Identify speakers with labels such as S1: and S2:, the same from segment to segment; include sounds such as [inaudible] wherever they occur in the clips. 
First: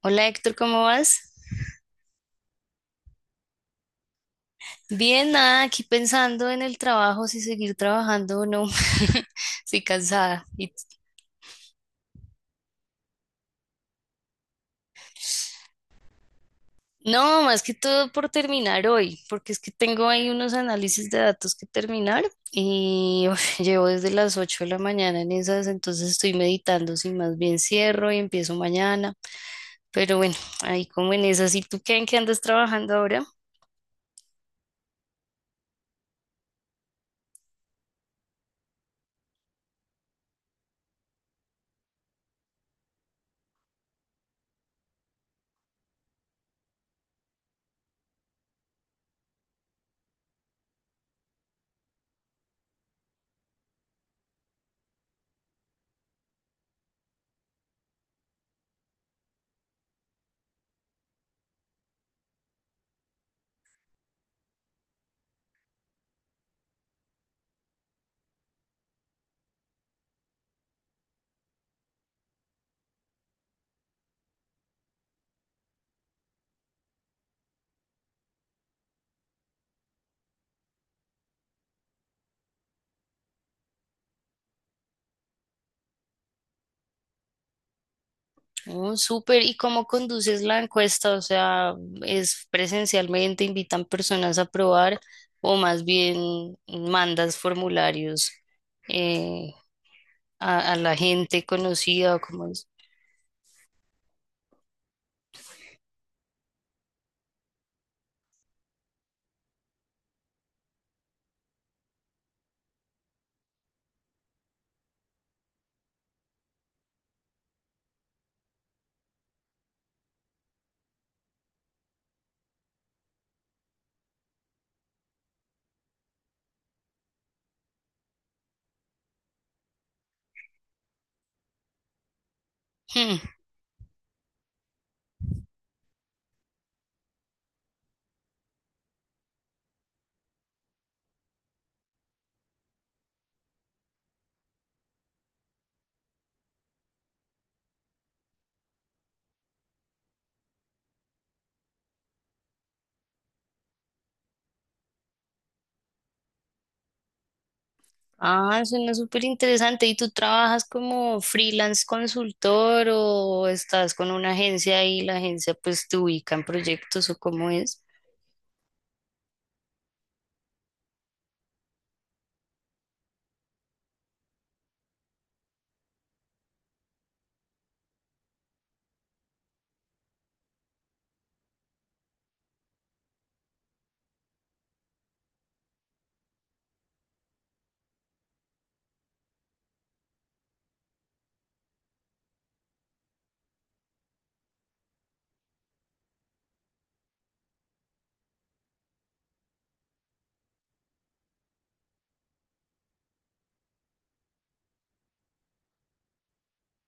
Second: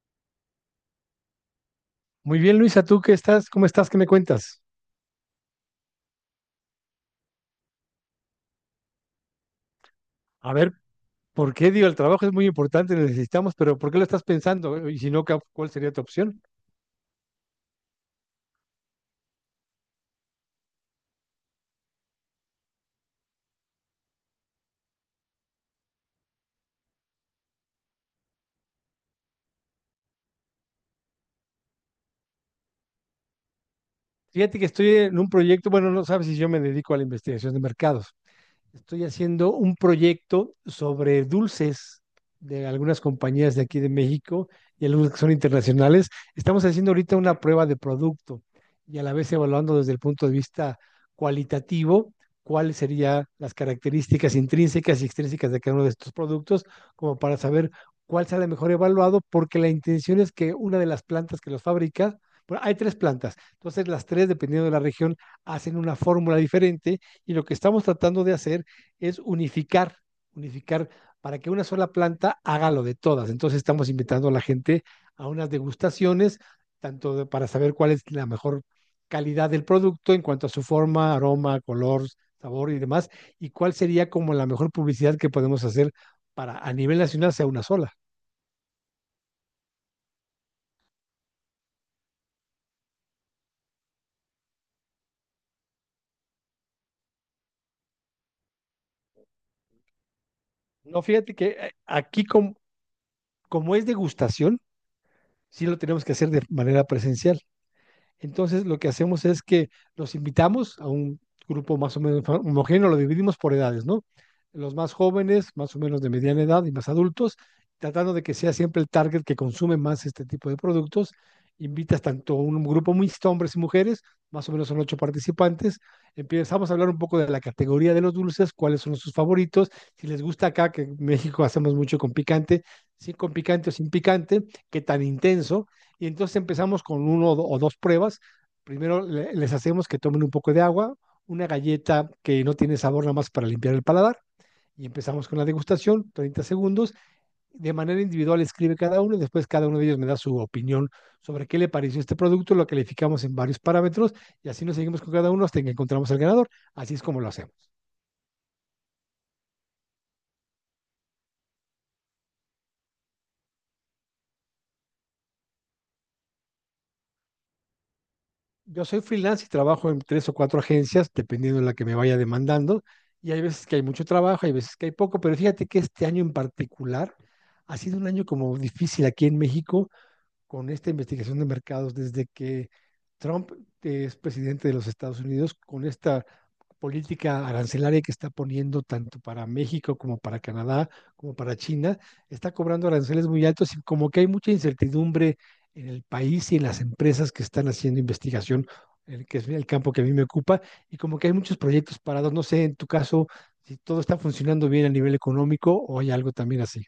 S1: Hola Héctor, ¿cómo vas?
S2: Muy bien, Luisa, ¿tú qué estás? ¿Cómo estás? ¿Qué me cuentas?
S1: Bien, nada, aquí pensando en el trabajo, si seguir trabajando o no. [laughs] Estoy cansada.
S2: A ver, ¿por qué digo, el trabajo es muy importante, lo necesitamos, pero ¿por qué lo estás pensando? Y si no, ¿cuál sería tu opción?
S1: No, más que todo por terminar hoy, porque es que tengo ahí unos análisis de datos que terminar y [laughs] uf, llevo desde las 8 de la mañana en esas, entonces estoy meditando si más bien cierro y empiezo mañana. Pero bueno, ahí como en esas. ¿Y tú qué, en qué andas trabajando ahora?
S2: Fíjate que estoy en un proyecto, bueno, no sabes si yo me dedico a la investigación de mercados. Estoy haciendo un proyecto sobre dulces de algunas compañías de aquí de México y algunas que son internacionales. Estamos haciendo ahorita una prueba de producto y a la vez evaluando desde el punto de vista cualitativo cuáles serían las características intrínsecas y extrínsecas de cada uno de estos productos, como para saber cuál sale mejor evaluado, porque la intención es que una de las plantas que los fabrica, bueno, hay tres plantas, entonces las tres, dependiendo de la región, hacen una fórmula diferente y lo que estamos tratando de hacer es unificar, unificar para que una sola planta haga lo de todas. Entonces estamos invitando a la gente a unas degustaciones, tanto de, para saber cuál es la mejor calidad del producto en cuanto a su forma, aroma, color, sabor y demás, y cuál sería como la mejor publicidad que podemos hacer para a nivel nacional sea una sola.
S1: Oh, súper. ¿Y cómo conduces la encuesta? O sea, ¿es presencialmente, invitan personas a probar o más bien mandas formularios eh, a la
S2: No, fíjate
S1: gente
S2: que
S1: conocida o
S2: aquí
S1: cómo
S2: como,
S1: es?
S2: como es degustación, sí lo tenemos que hacer de manera presencial. Entonces, lo que hacemos es que los invitamos a un grupo más o menos homogéneo, lo dividimos por edades, ¿no? Los más jóvenes, más o menos de mediana edad y más adultos, tratando de que sea siempre el target que consume más este tipo de productos. Invitas tanto a un grupo mixto, hombres y mujeres, más o menos son ocho participantes. Empezamos a hablar un poco de la categoría de los dulces, cuáles son sus favoritos, si les gusta acá, que en México hacemos mucho con picante, si
S1: Hmm.
S2: con picante o sin picante, qué tan intenso. Y entonces empezamos con uno o o dos pruebas. Primero les hacemos que tomen un poco de agua, una galleta que no tiene sabor nada más para limpiar el paladar. Y empezamos con la degustación, 30 segundos. De manera individual escribe cada uno y después cada uno de ellos me da su opinión sobre qué le pareció este producto, lo calificamos en varios parámetros y así nos seguimos con cada uno hasta que encontramos al ganador. Así es como lo hacemos.
S1: Ah, suena súper interesante. ¿Y tú trabajas como freelance consultor o estás con una agencia y la agencia pues te ubica en proyectos o cómo es?
S2: Yo soy freelance y trabajo en tres o cuatro agencias, dependiendo de la que me vaya demandando. Y hay veces que hay mucho trabajo, hay veces que hay poco, pero fíjate que este año en particular ha sido un año como difícil aquí en México con esta investigación de mercados desde que Trump es presidente de los Estados Unidos, con este política arancelaria que está poniendo tanto para México como para Canadá, como para China, está cobrando aranceles muy altos y como que hay mucha incertidumbre en el país y en las empresas que están haciendo investigación, el que es el campo que a mí me ocupa, y como que hay muchos proyectos parados. No sé, en tu caso, si todo está funcionando bien a nivel económico o hay algo también así.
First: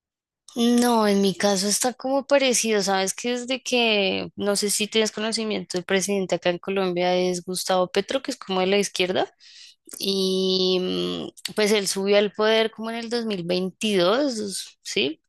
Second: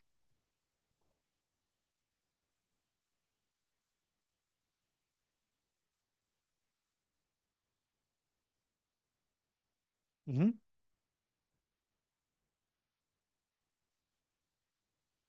S1: No, en mi caso está como parecido, sabes que desde que, no sé si tienes conocimiento, el presidente acá en Colombia es Gustavo Petro, que es como de la izquierda.
S2: Ujú.
S1: Y pues él subió al poder como en el dos mil veintidós, ¿sí?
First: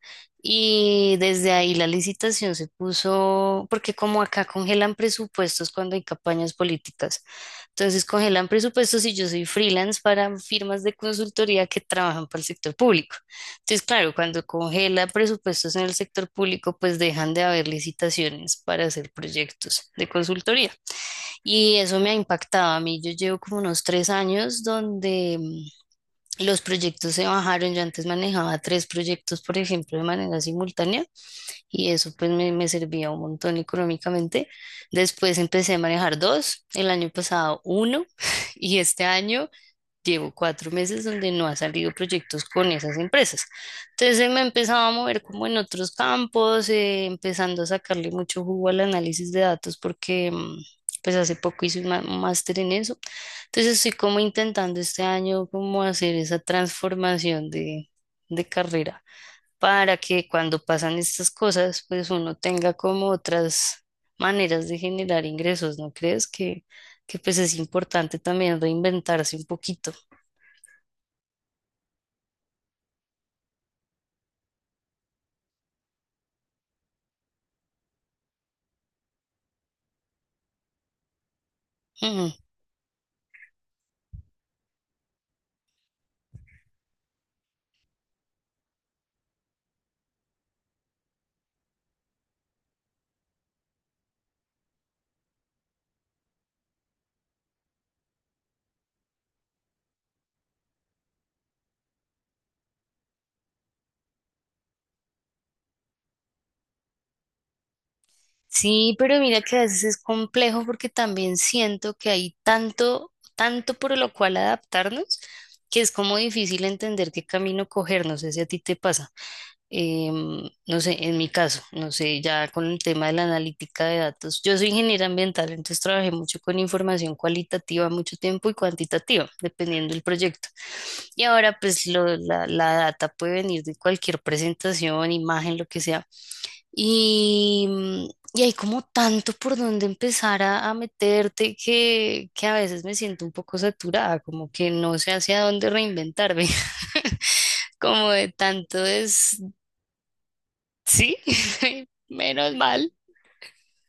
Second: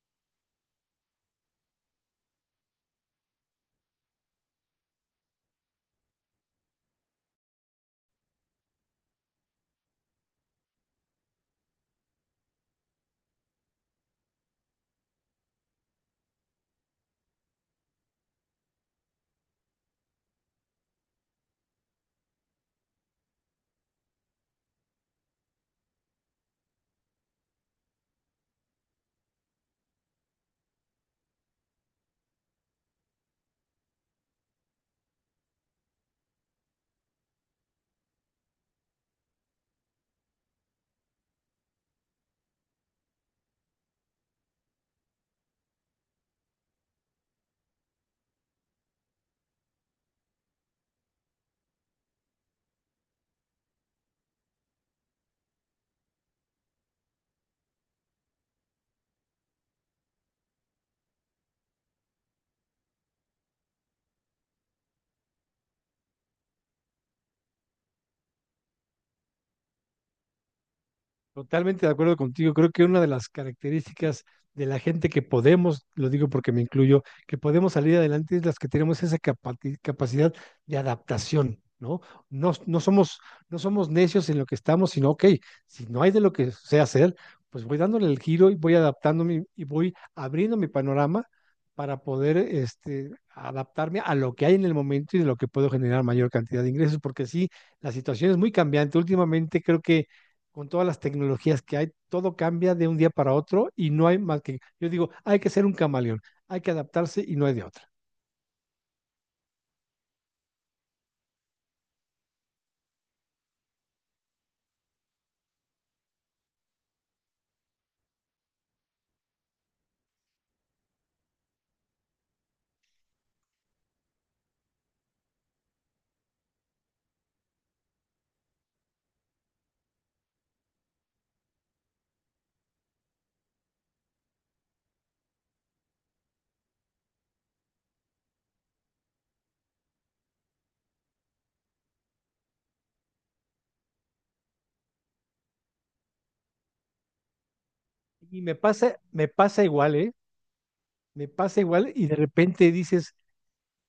S1: Y desde ahí la licitación se puso, porque como acá congelan presupuestos cuando hay campañas políticas, entonces congelan presupuestos y yo soy freelance para firmas de consultoría que trabajan para el sector público. Entonces, claro, cuando congela presupuestos en el sector público, pues dejan de haber licitaciones para hacer proyectos de consultoría. Y eso me ha impactado a mí. Yo llevo como unos tres años donde los proyectos se bajaron. Yo antes manejaba tres proyectos, por ejemplo, de manera simultánea y eso pues me servía un montón económicamente. Después empecé a manejar dos, el año pasado uno [laughs] y este año llevo cuatro meses donde no ha salido proyectos con esas empresas. Entonces me he empezado a mover como en otros campos, empezando a sacarle mucho jugo al análisis de datos porque pues hace poco hice un un máster en eso. Entonces estoy como intentando este año como hacer esa transformación de carrera para que cuando pasan estas cosas pues uno tenga como otras maneras de generar ingresos, ¿no crees? Que pues es importante también reinventarse un poquito.
S2: Totalmente de acuerdo contigo. Creo que una de las características de la gente que podemos, lo digo porque me incluyo, que podemos salir adelante es las que tenemos esa capacidad de adaptación, ¿no?
S1: Mm.
S2: No, no somos necios en lo que estamos, sino, ok, si no hay de lo que sé hacer, pues voy dándole el giro y voy adaptándome y voy abriendo mi panorama para poder este, adaptarme a lo que hay en el momento y de lo que puedo generar mayor cantidad de ingresos, porque sí, la situación es muy cambiante. Últimamente creo que con todas las tecnologías que hay, todo cambia de un día para otro y no hay más que, yo digo, hay que ser un camaleón, hay que adaptarse y no hay de otra.
S1: Sí, pero mira que a veces es complejo porque también siento que hay tanto, tanto por lo cual adaptarnos, que es como difícil entender qué camino coger. No sé si a ti te pasa. No sé, en mi caso, no sé, ya con el tema de la analítica de datos. Yo soy ingeniera ambiental, entonces trabajé mucho con información cualitativa mucho tiempo y cuantitativa, dependiendo del proyecto. Y ahora pues la data puede venir de cualquier presentación, imagen, lo que sea. Y, y hay como tanto por donde empezar a meterte que a veces me siento un poco saturada, como que no sé hacia dónde reinventarme, [laughs] como de
S2: Y
S1: tanto
S2: me
S1: es,
S2: pasa igual, ¿eh?
S1: sí,
S2: Me pasa
S1: [laughs]
S2: igual y de
S1: menos
S2: repente
S1: mal.
S2: dices,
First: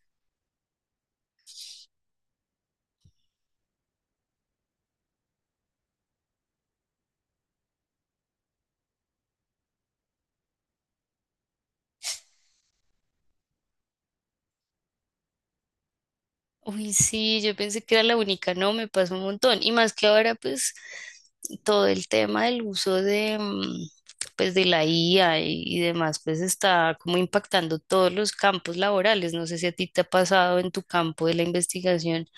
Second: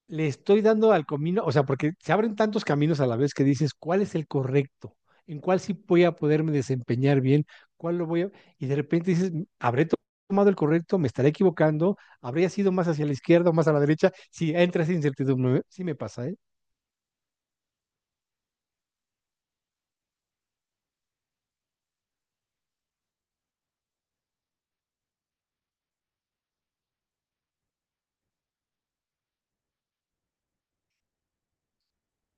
S2: le estoy dando al camino, o sea, porque se abren tantos caminos a la vez que dices, ¿cuál es el correcto? ¿En cuál sí voy a poderme desempeñar bien? ¿Cuál lo voy a...? Y de repente dices, ¿habré tomado el correcto? ¿Me estaré equivocando? ¿Habría sido más hacia la izquierda o más a la derecha? Si entra esa incertidumbre, ¿eh? Sí me pasa, ¿eh?
S1: Uy, sí, yo pensé que era la única, no, me pasó un montón. Y más que ahora, pues, todo el tema del uso de, pues, de la IA y demás, pues está como impactando todos los campos laborales. No sé si a ti te ha pasado en tu campo de la investigación.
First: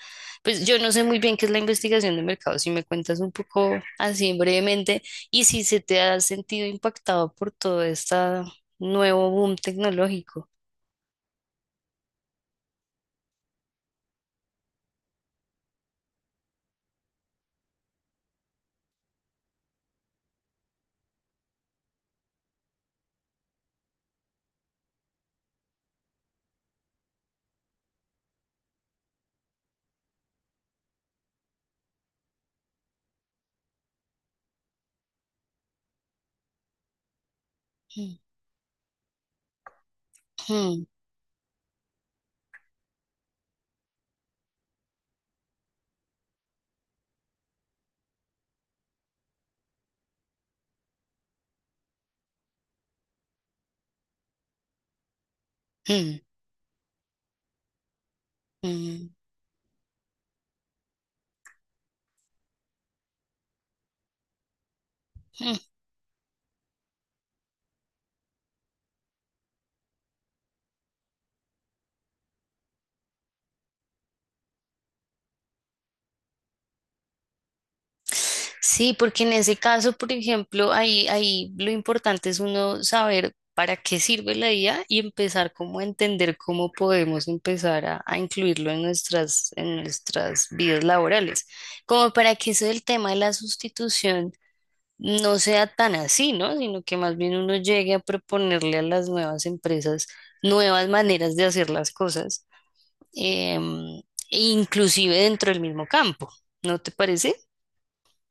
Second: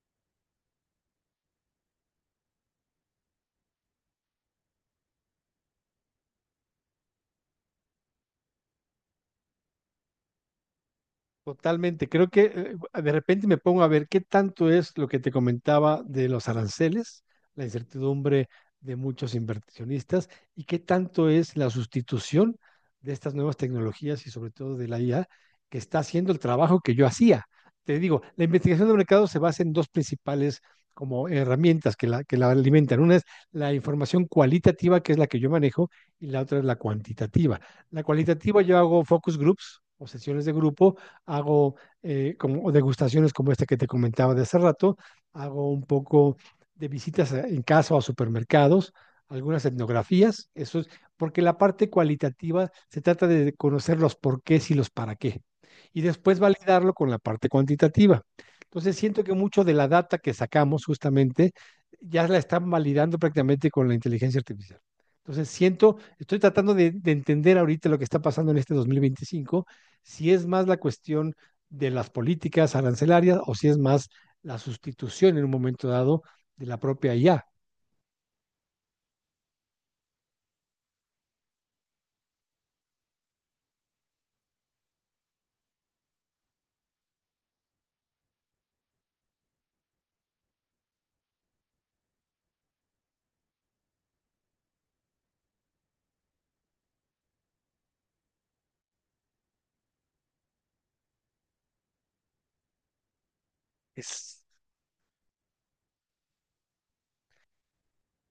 S1: Pues yo no sé muy bien qué es la investigación de mercado, si me cuentas un poco así brevemente y si se te ha sentido impactado por todo este nuevo boom tecnológico.
S2: Totalmente, creo que de repente me pongo a ver qué tanto es lo que te comentaba de los aranceles, la incertidumbre de muchos inversionistas y qué tanto es la sustitución de estas nuevas tecnologías y sobre todo de la IA que está haciendo el trabajo que yo hacía. Te digo, la investigación de mercado se basa en dos principales como herramientas que que la alimentan. Una es la información cualitativa, que es la que yo manejo, y la otra es la cuantitativa. La
S1: Mm,
S2: cualitativa yo hago focus groups o sesiones de
S1: mm,
S2: grupo hago como degustaciones como este que te comentaba de hace rato, hago un poco de visitas en casa o a supermercados, algunas etnografías, eso es, porque la parte cualitativa se trata de conocer los porqués y los para qué, y
S1: mm,
S2: después validarlo con la parte cuantitativa. Entonces
S1: mm,
S2: siento que mucho de la data que sacamos justamente ya la están validando prácticamente con la inteligencia artificial. Entonces
S1: mm.
S2: siento, estoy tratando de entender ahorita lo que está pasando en este 2025 si es más la cuestión de las políticas arancelarias o si es más la sustitución en un momento dado de la propia IA.
S1: Sí, porque en ese caso, por ejemplo, ahí lo importante es uno saber para qué sirve la IA y empezar como a entender cómo podemos empezar a incluirlo en nuestras vidas laborales, como para que eso del tema de la sustitución no sea tan así, ¿no? Sino que más bien uno llegue a proponerle a las nuevas empresas nuevas maneras de hacer las cosas, em, e
S2: Es
S1: inclusive dentro del mismo campo, ¿no te parece?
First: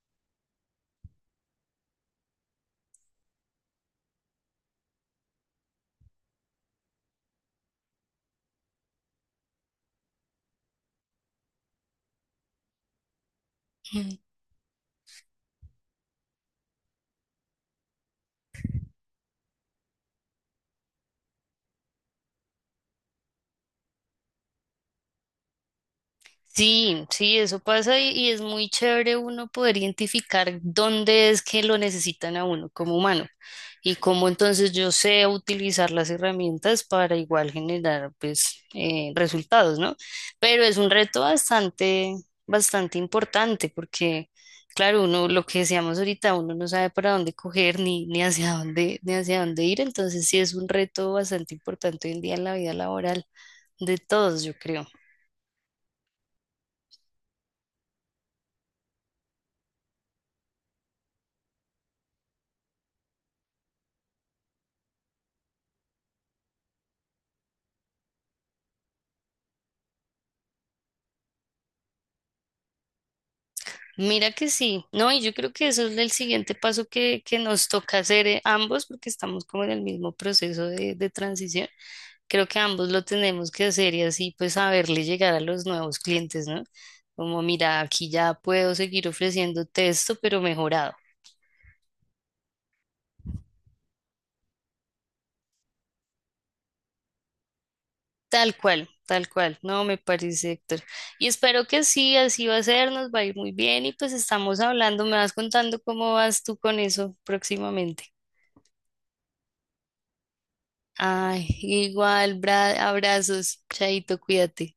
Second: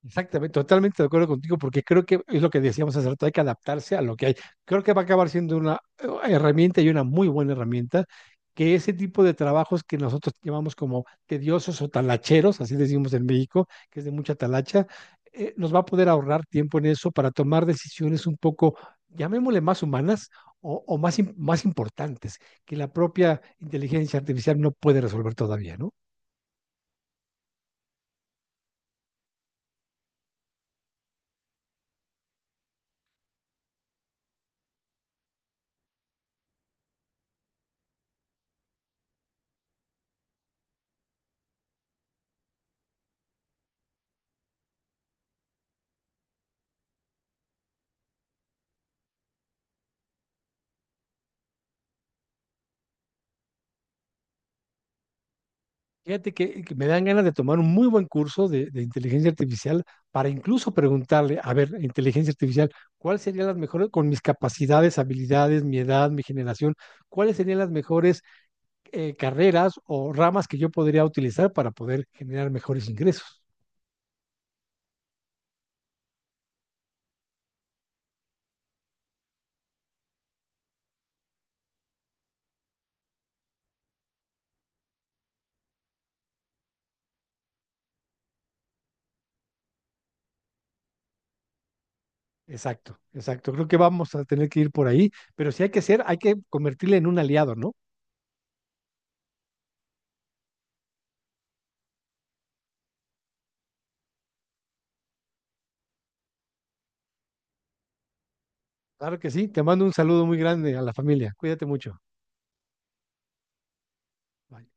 S2: Exactamente, totalmente de acuerdo contigo, porque creo que es lo que decíamos hace rato, hay que adaptarse a lo que hay. Creo que va a acabar siendo una herramienta y una muy buena herramienta, que ese tipo de trabajos que nosotros llamamos como tediosos o talacheros, así decimos en México, que es de mucha talacha, nos va a poder ahorrar tiempo en eso para tomar decisiones un poco, llamémosle más humanas o más, más importantes, que la propia inteligencia artificial no puede resolver todavía, ¿no?
S1: Sí, sí, eso pasa y es muy chévere uno poder identificar dónde es que lo necesitan a uno como humano y cómo entonces yo sé utilizar las herramientas para igual generar pues resultados, ¿no? Pero es un reto bastante, bastante importante porque, claro, uno, lo que decíamos ahorita, uno no sabe para dónde coger ni hacia dónde, ni hacia dónde ir, entonces sí es un reto bastante importante hoy en día en la vida laboral de todos, yo creo.
S2: Fíjate que me dan ganas de tomar un muy buen curso de inteligencia artificial para incluso preguntarle, a ver, inteligencia artificial, ¿cuáles serían las mejores, con mis capacidades, habilidades, mi edad, mi generación, cuáles serían las mejores carreras o ramas que yo podría utilizar para poder generar mejores ingresos?
S1: Mira que sí, no, y yo creo que eso es el siguiente paso que nos toca hacer ambos, porque estamos como en el mismo proceso de transición. Creo que ambos lo tenemos que hacer y así pues saberle llegar a los nuevos clientes, ¿no? Como, mira, aquí ya puedo seguir ofreciendo texto, pero mejorado.
S2: Exacto, exacto. Creo que vamos a tener que ir por ahí, pero si hay que ser, hay que convertirle en un aliado, ¿no?
S1: Tal cual, tal cual. No, me parece, Héctor. Y espero que sí, así va a ser, nos va a ir muy bien y pues estamos hablando, me vas contando cómo vas tú con eso próximamente.
S2: Claro que sí. Te mando un saludo muy grande a la familia.
S1: Ay,
S2: Cuídate mucho.
S1: igual, abrazos, Chaito,
S2: Bye.
S1: cuídate.